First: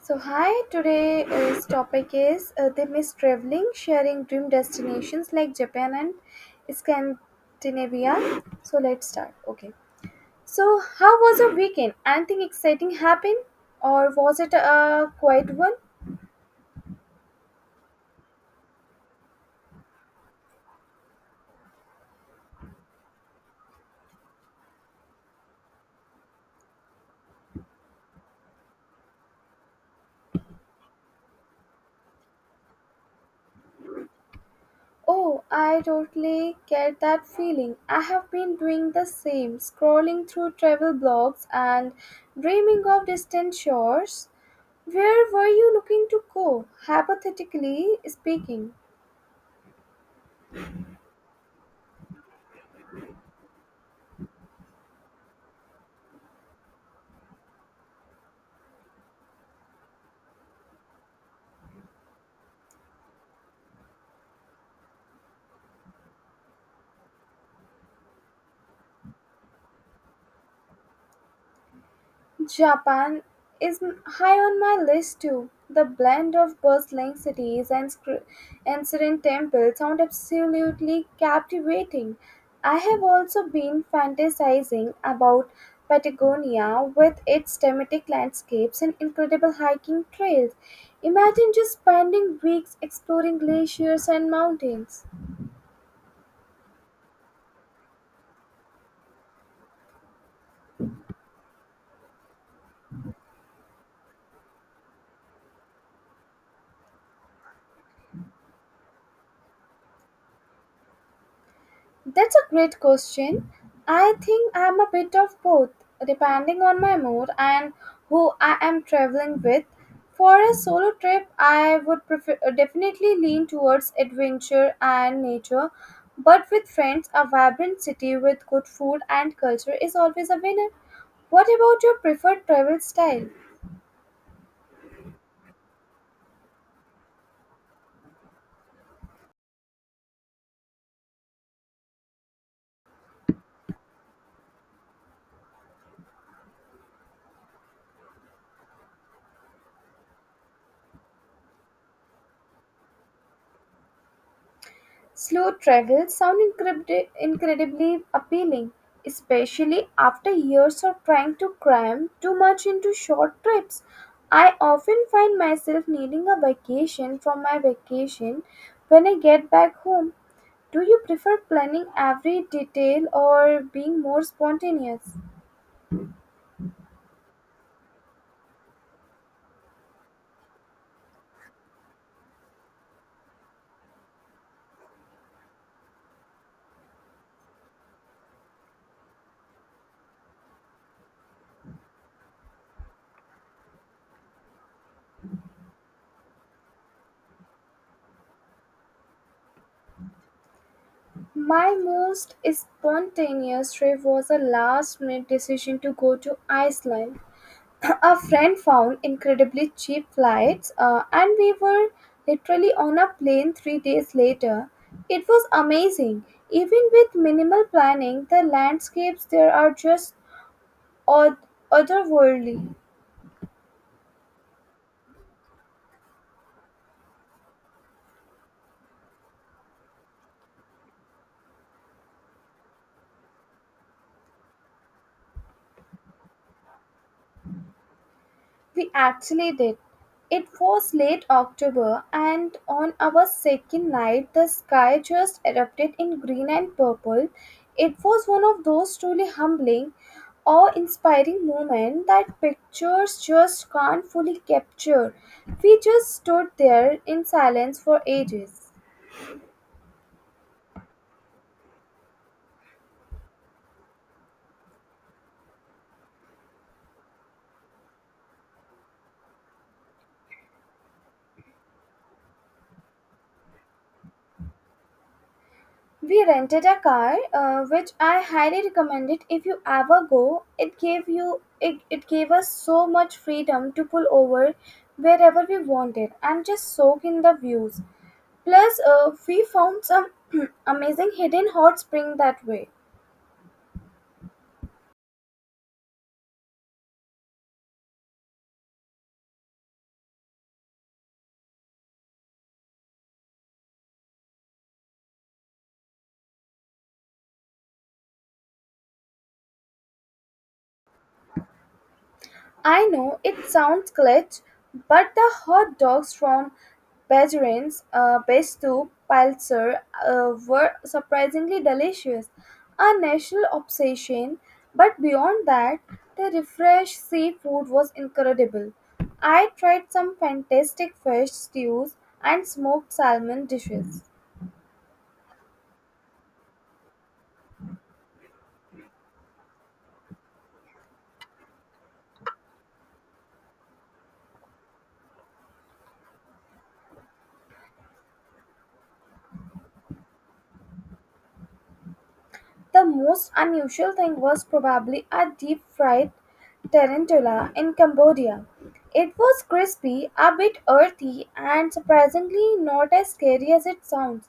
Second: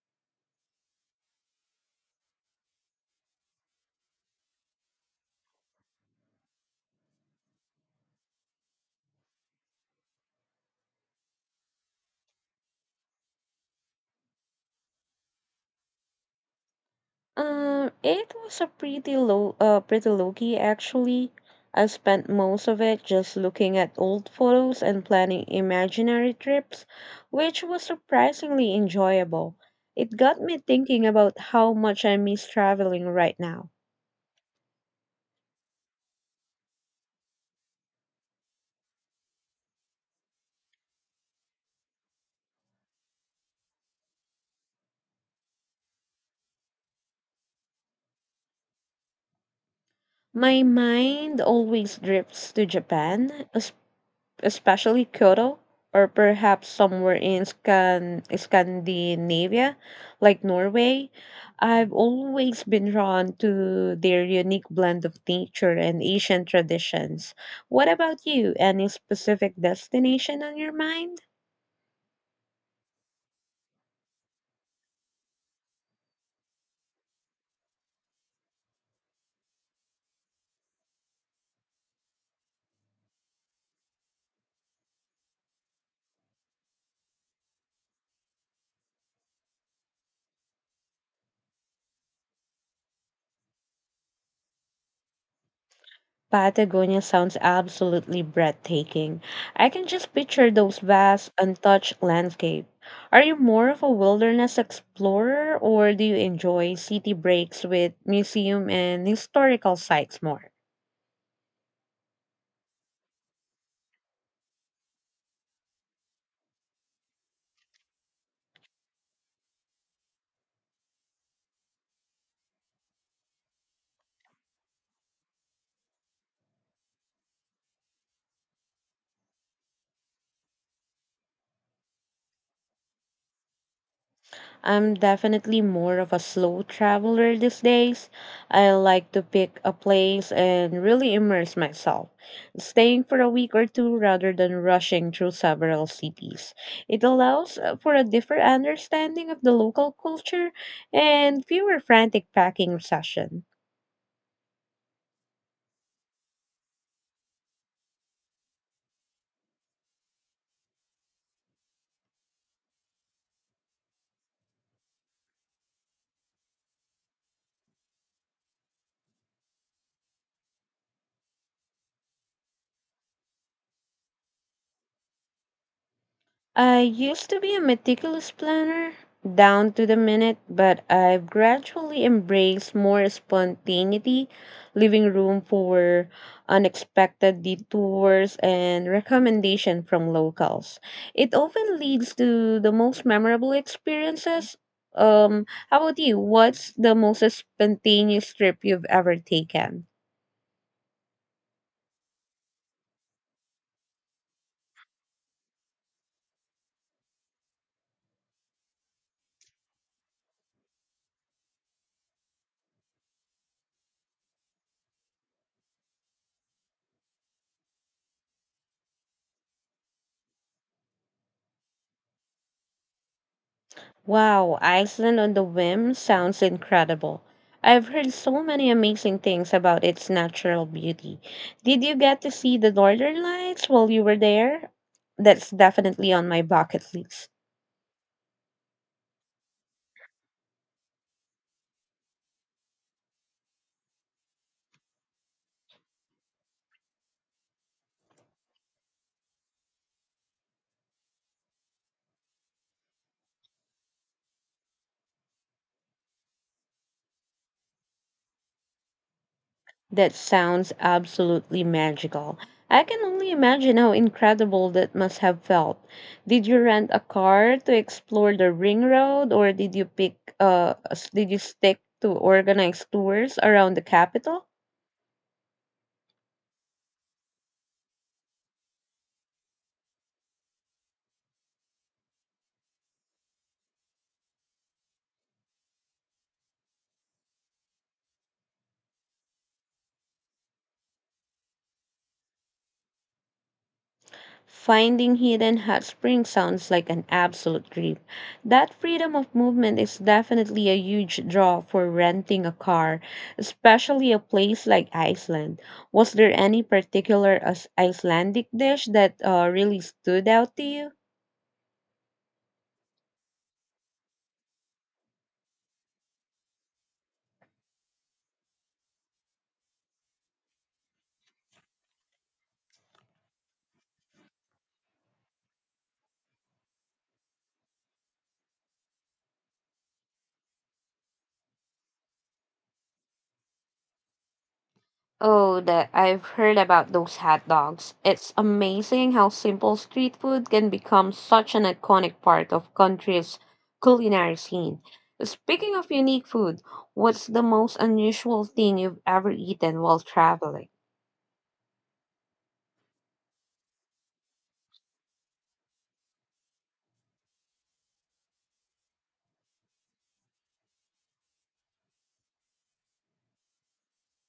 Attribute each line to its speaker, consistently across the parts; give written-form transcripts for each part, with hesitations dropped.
Speaker 1: So, hi, today's topic is they miss traveling, sharing dream destinations like Japan and Scandinavia. So, let's start. Okay. So, how was your weekend? Anything exciting happened, or was it a quiet one?
Speaker 2: It was a pretty pretty low key actually. I spent most of it just looking at old photos and planning imaginary trips, which was surprisingly enjoyable. It got me thinking about how much I miss traveling right now.
Speaker 1: Oh, I totally get that feeling. I have been doing the same, scrolling through travel blogs and dreaming of distant shores. Where were you looking to go, hypothetically speaking?
Speaker 2: My mind always drifts to Japan, especially Kyoto, or perhaps somewhere in Scandinavia, like Norway. I've always been drawn to their unique blend of nature and ancient traditions. What about you? Any specific destination on your mind?
Speaker 1: Japan high on my list too. The blend of bustling cities and serene temples sound absolutely captivating. I have also been fantasizing about Patagonia with its thematic landscapes and incredible hiking trails. Imagine just spending weeks exploring glaciers and mountains.
Speaker 2: Patagonia sounds absolutely breathtaking. I can just picture those vast, untouched landscapes. Are you more of a wilderness explorer or do you enjoy city breaks with museum and historical sites more?
Speaker 1: That's a great question. I think I'm a bit of both, depending on my mood and who I am traveling with. For a solo trip, I would prefer definitely lean towards adventure and nature, but with friends, a vibrant city with good food and culture is always a winner. What about your preferred travel style?
Speaker 2: I'm definitely more of a slow traveler these days. I like to pick a place and really immerse myself, staying for a week or two rather than rushing through several cities. It allows for a different understanding of the local culture and fewer frantic packing sessions.
Speaker 1: Slow travel sounds incredibly appealing, especially after years of trying to cram too much into short trips. I often find myself needing a vacation from my vacation when I get back home. Do you prefer planning every detail or being more spontaneous?
Speaker 2: I used to be a meticulous planner, down to the minute, but I've gradually embraced more spontaneity, leaving room for unexpected detours and recommendation from locals. It often leads to the most memorable experiences. How about you? What's the most spontaneous trip you've ever taken?
Speaker 1: My most spontaneous trip was a last minute decision to go to Iceland. A friend found incredibly cheap flights, and we were literally on a plane 3 days later. It was amazing. Even with minimal planning, the landscapes there are just oth- otherworldly.
Speaker 2: Wow, Iceland on the Whim sounds incredible. I've heard so many amazing things about its natural beauty. Did you get to see the Northern Lights while you were there? That's definitely on my bucket list.
Speaker 1: We actually did. It was late October, and on our second night, the sky just erupted in green and purple. It was one of those truly humbling, awe inspiring moments that pictures just can't fully capture. We just stood there in silence for ages.
Speaker 2: That sounds absolutely magical. I can only imagine how incredible that must have felt. Did you rent a car to explore the ring road, or did you stick to organized tours around the capital?
Speaker 1: We rented a car, which I highly recommend it if you ever go. It it gave us so much freedom to pull over wherever we wanted and just soak in the views. Plus, we found some amazing hidden hot spring that way.
Speaker 2: Finding hidden hot springs sounds like an absolute dream. That freedom of movement is definitely a huge draw for renting a car, especially a place like Iceland. Was there any particular Icelandic dish that really stood out to you?
Speaker 1: I know it sounds glitch, but the hot dogs from Bajerin's Bestu Pilser were surprisingly delicious, a national obsession. But beyond that, the refreshed seafood was incredible. I tried some fantastic fish stews and smoked salmon dishes.
Speaker 2: Oh, that, I've heard about those hot dogs. It's amazing how simple street food can become such an iconic part of country's culinary scene. Speaking of unique food, what's the most unusual thing you've ever eaten while traveling?
Speaker 1: The most unusual thing was probably a deep fried tarantula in Cambodia. It was crispy, a bit earthy, and surprisingly not as scary as it sounds,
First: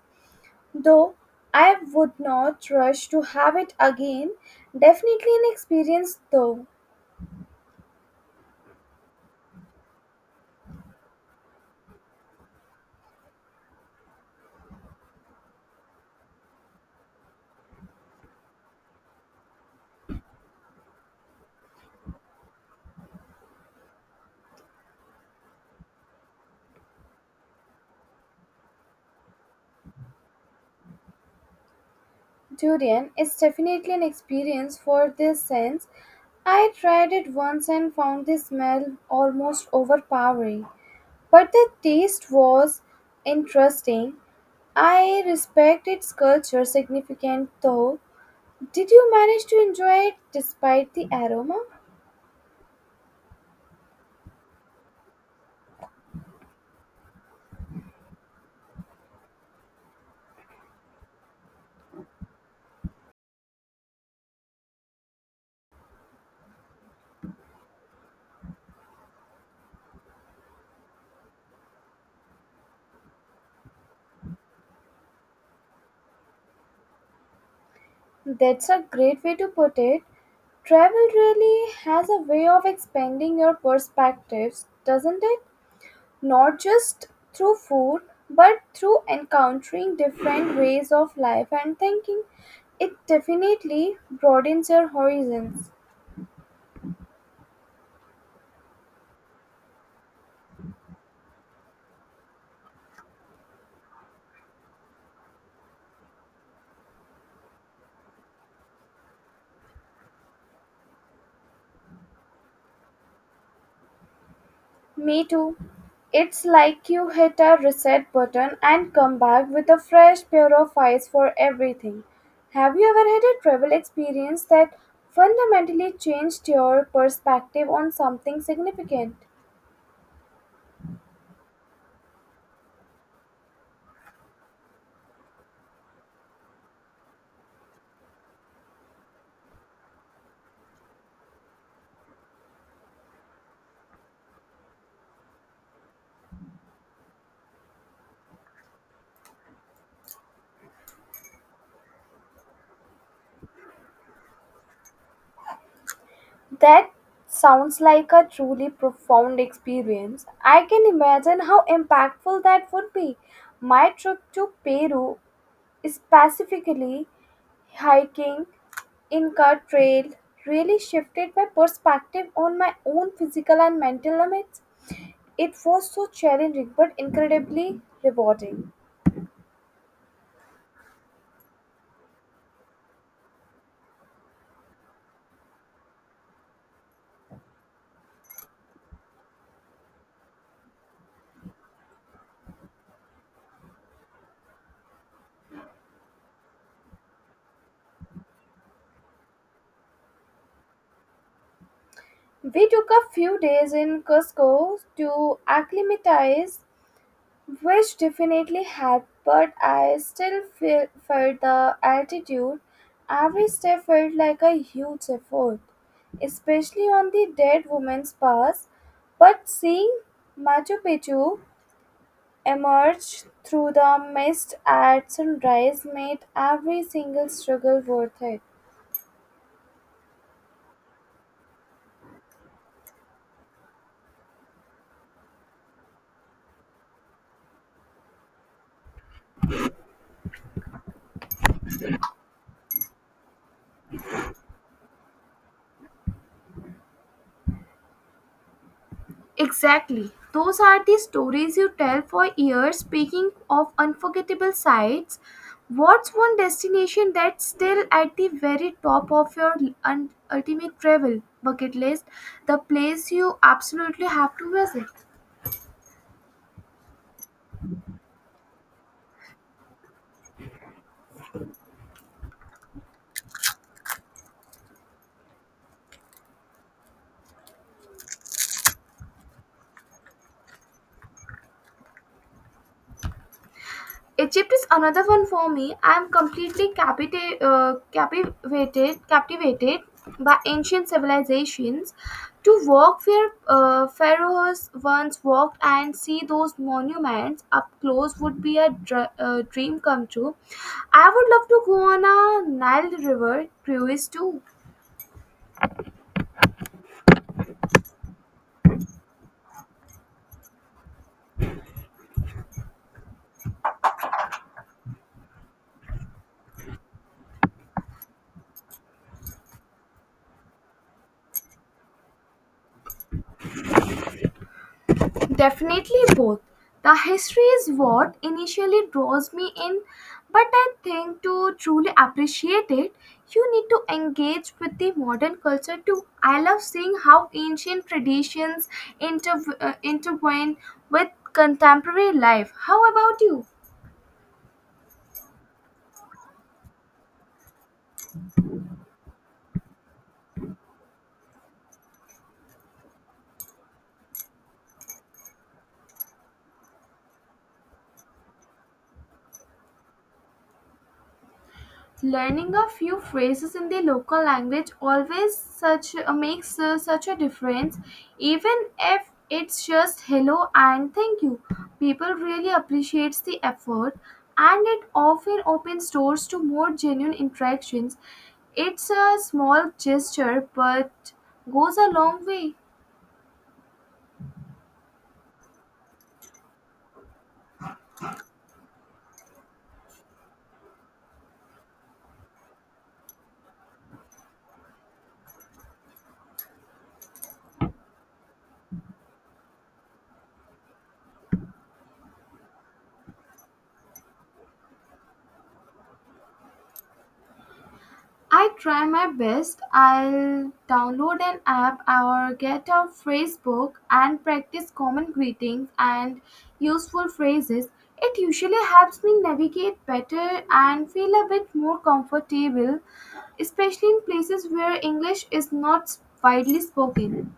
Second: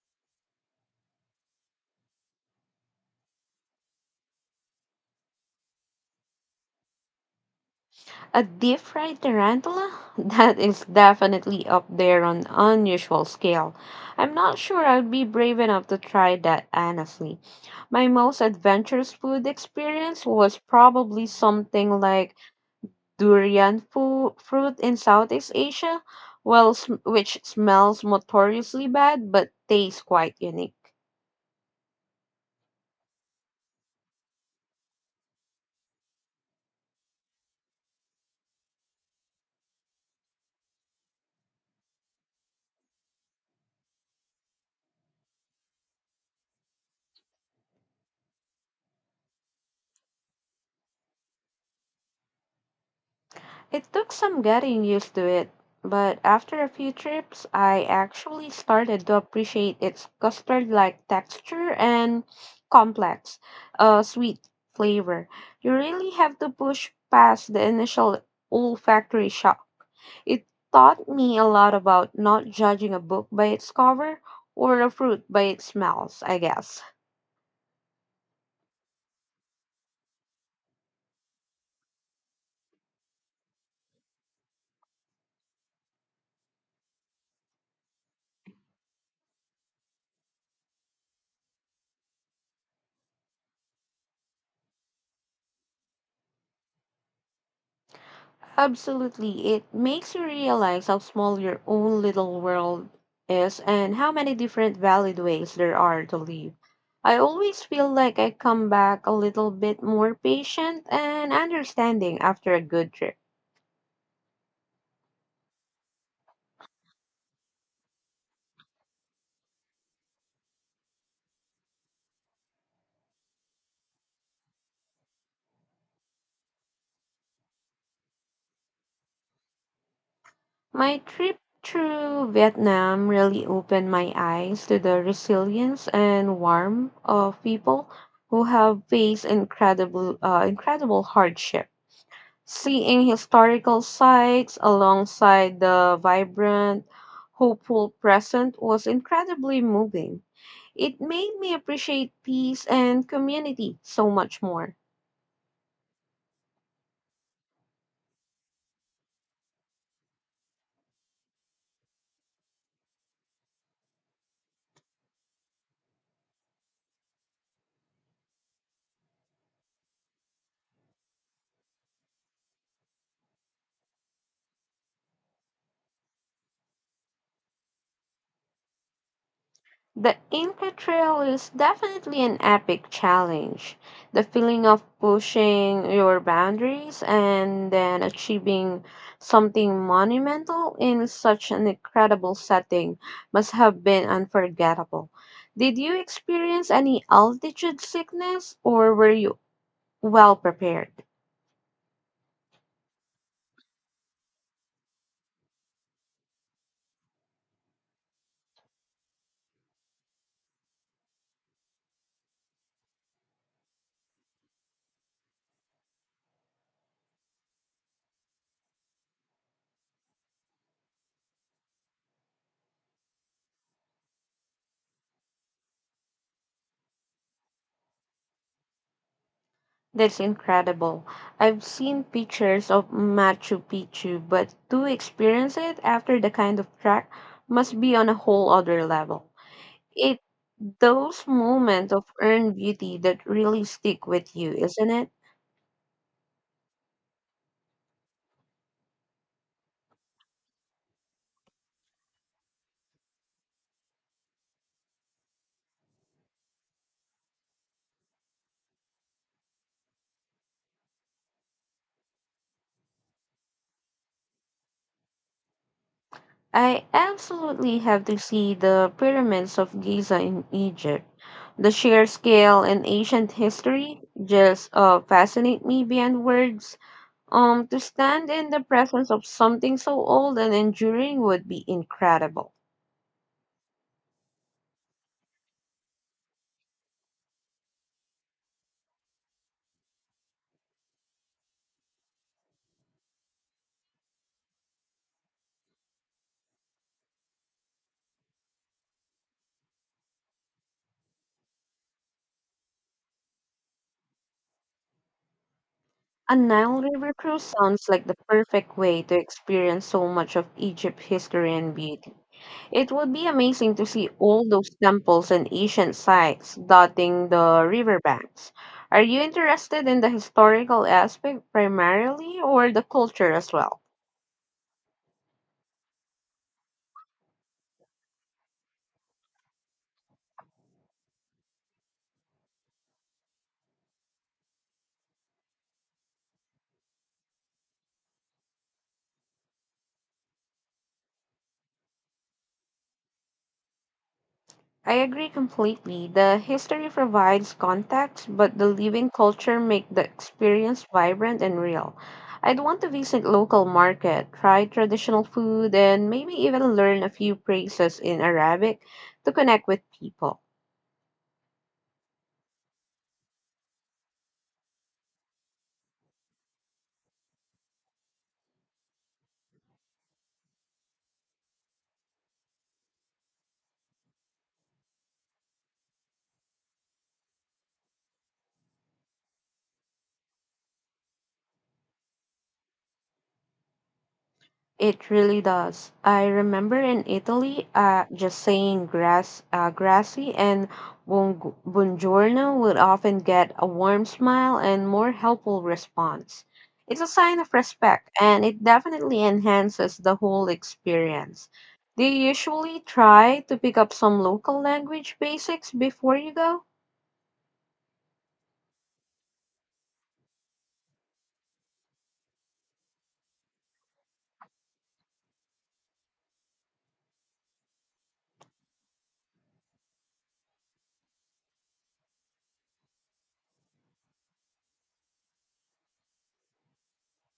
Speaker 1: though I would not rush to have it again. Definitely an experience, though.
Speaker 2: A deep fried tarantula? That is definitely up there on unusual scale. I'm not sure I'd be brave enough to try that, honestly. My most adventurous food experience was probably something like durian fruit in Southeast Asia, well, which smells notoriously bad but tastes quite unique.
Speaker 1: Durian is definitely an experience for this sense. I tried it once and found the smell almost overpowering. But the taste was interesting. I respect its culture significant though. Did you manage to enjoy it despite the aroma?
Speaker 2: It took some getting used to it, but after a few trips, I actually started to appreciate its custard like texture and complex, sweet flavor. You really have to push past the initial olfactory shock. It taught me a lot about not judging a book by its cover, or a fruit by its smells, I guess.
Speaker 1: That's a great way to put it. Travel really has a way of expanding your perspectives, doesn't it? Not just through food, but through encountering different ways of life and thinking. It definitely broadens your horizons.
Speaker 2: Absolutely. It makes you realize how small your own little world is and how many different valid ways there are to live. I always feel like I come back a little bit more patient and understanding after a good trip.
Speaker 1: Me too. It's like you hit a reset button and come back with a fresh pair of eyes for everything. Have you ever had a travel experience that fundamentally changed your perspective on something significant?
Speaker 2: My trip through Vietnam really opened my eyes to the resilience and warmth of people who have faced incredible hardship. Seeing historical sites alongside the vibrant, hopeful present was incredibly moving. It made me appreciate peace and community so much more.
Speaker 1: That sounds like a truly profound experience. I can imagine how impactful that would be. My trip to Peru, specifically hiking in Car Trail, really shifted my perspective on my own physical and mental limits. It was so challenging but incredibly rewarding.
Speaker 2: The Inca Trail is definitely an epic challenge. The feeling of pushing your boundaries and then achieving something monumental in such an incredible setting must have been unforgettable. Did you experience any altitude sickness, or were you well prepared?
Speaker 1: We took a few days in Cusco to acclimatize, which definitely helped, but I still felt the altitude. Every step felt like a huge effort, especially on the dead woman's pass. But seeing Machu Picchu emerged through the mist at sunrise made every single struggle worth it.
Speaker 2: That's incredible. I've seen pictures of Machu Picchu, but to experience it after the kind of track must be on a whole other level. It those moments of earned beauty that really stick with you, isn't it?
Speaker 1: Exactly. Those are the stories you tell for years. Speaking of unforgettable sights, what's one destination that's still at the very top of your ultimate travel bucket list? The place you absolutely have to visit.
Speaker 2: I absolutely have to see the pyramids of Giza in Egypt. The sheer scale and ancient history just fascinate me beyond words. To stand in the presence of something so old and enduring would be incredible.
Speaker 1: Egypt is another one for me. I am completely captivated by ancient civilizations. To walk where pharaohs once walked and see those monuments up close would be a dream come true. I would love to go on a Nile River cruise too.
Speaker 2: A Nile River cruise sounds like the perfect way to experience so much of Egypt's history and beauty. It would be amazing to see all those temples and ancient sites dotting the riverbanks. Are you interested in the historical aspect primarily, or the culture as well?
Speaker 1: Definitely both. The history is what initially draws me in, but I think to truly appreciate it, you need to engage with the modern culture too. I love seeing how ancient traditions intertwine with contemporary life. How about you?
Speaker 2: I agree completely. The history provides context, but the living culture make the experience vibrant and real. I'd want to visit local market, try traditional food, and maybe even learn a few phrases in Arabic to connect with people.
Speaker 1: Learning a few phrases in the local language always such makes such a difference, even if it's just hello and thank you. People really appreciates the effort, and it often opens doors to more genuine interactions. It's a small gesture, but goes a long way.
Speaker 2: It really does. I remember in Italy, just saying grassy and buongiorno would often get a warm smile and more helpful response. It's a sign of respect, and it definitely enhances the whole experience. Do you usually try to pick up some local language basics before you go?
Speaker 1: I try my best. I'll download an app or get a phrase book and practice common greetings and useful phrases. It usually helps me navigate better and feel a bit more comfortable, especially in places where English is not widely spoken.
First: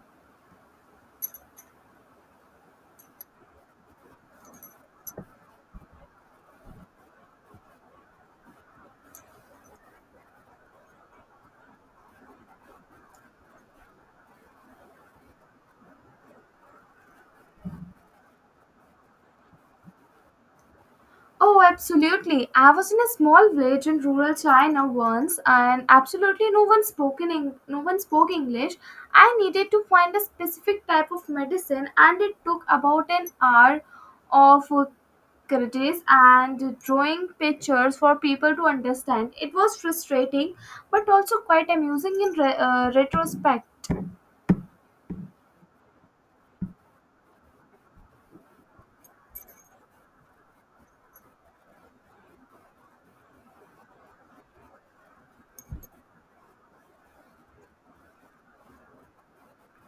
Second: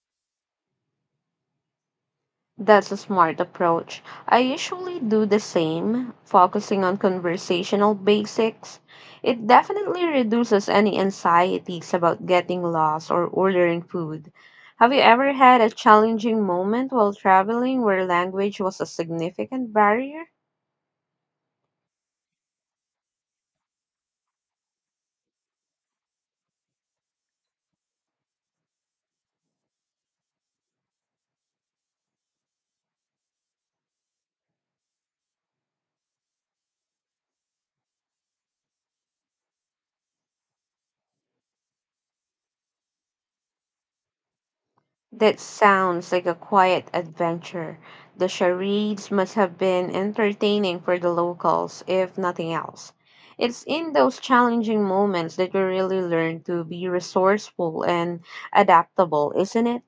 Speaker 2: That's a smart approach. I usually do the same, focusing on conversational basics. It definitely reduces any anxieties about getting lost or ordering food. Have you ever had a challenging moment while traveling where language was a significant barrier?
Speaker 1: Oh, absolutely. I was in a small village in rural China once and absolutely no one spoke in Eng- no one spoke English. I needed to find a specific type of medicine and it took about an hour of critics and drawing pictures for people to understand. It was frustrating but also quite amusing in retrospect.
Speaker 2: That sounds like a quiet adventure. The charades must have been entertaining for the locals, if nothing else. It's in those challenging moments that we really learn to be resourceful and adaptable, isn't it?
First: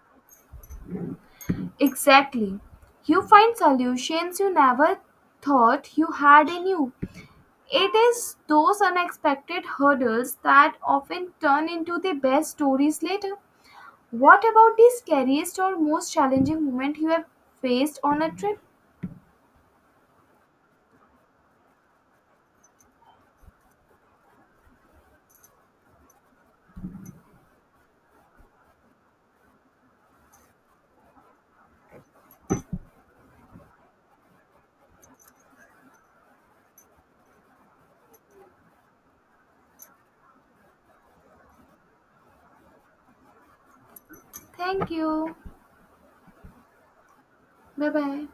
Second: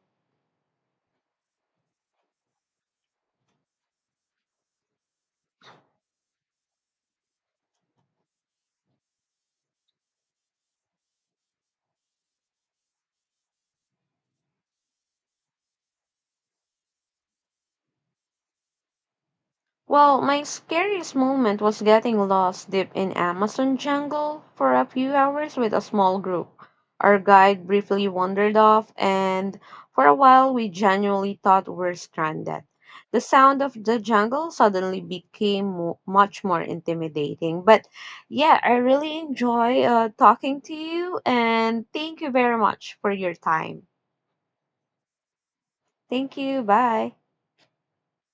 Speaker 1: Exactly. You find solutions you never thought you had in you. It is those unexpected hurdles that often turn into the best stories later. What about the scariest or most challenging moment you have faced on a trip?
Speaker 2: Well, my scariest moment was getting lost deep in Amazon jungle for a few hours with a small group. Our guide briefly wandered off, and for a while we genuinely thought we were stranded. The sound of the jungle suddenly became much more intimidating. But yeah, I really enjoy talking to you, and thank you very much for your time.
Speaker 1: Thank you.
Speaker 2: Thank you. Bye.
Speaker 1: Bye bye.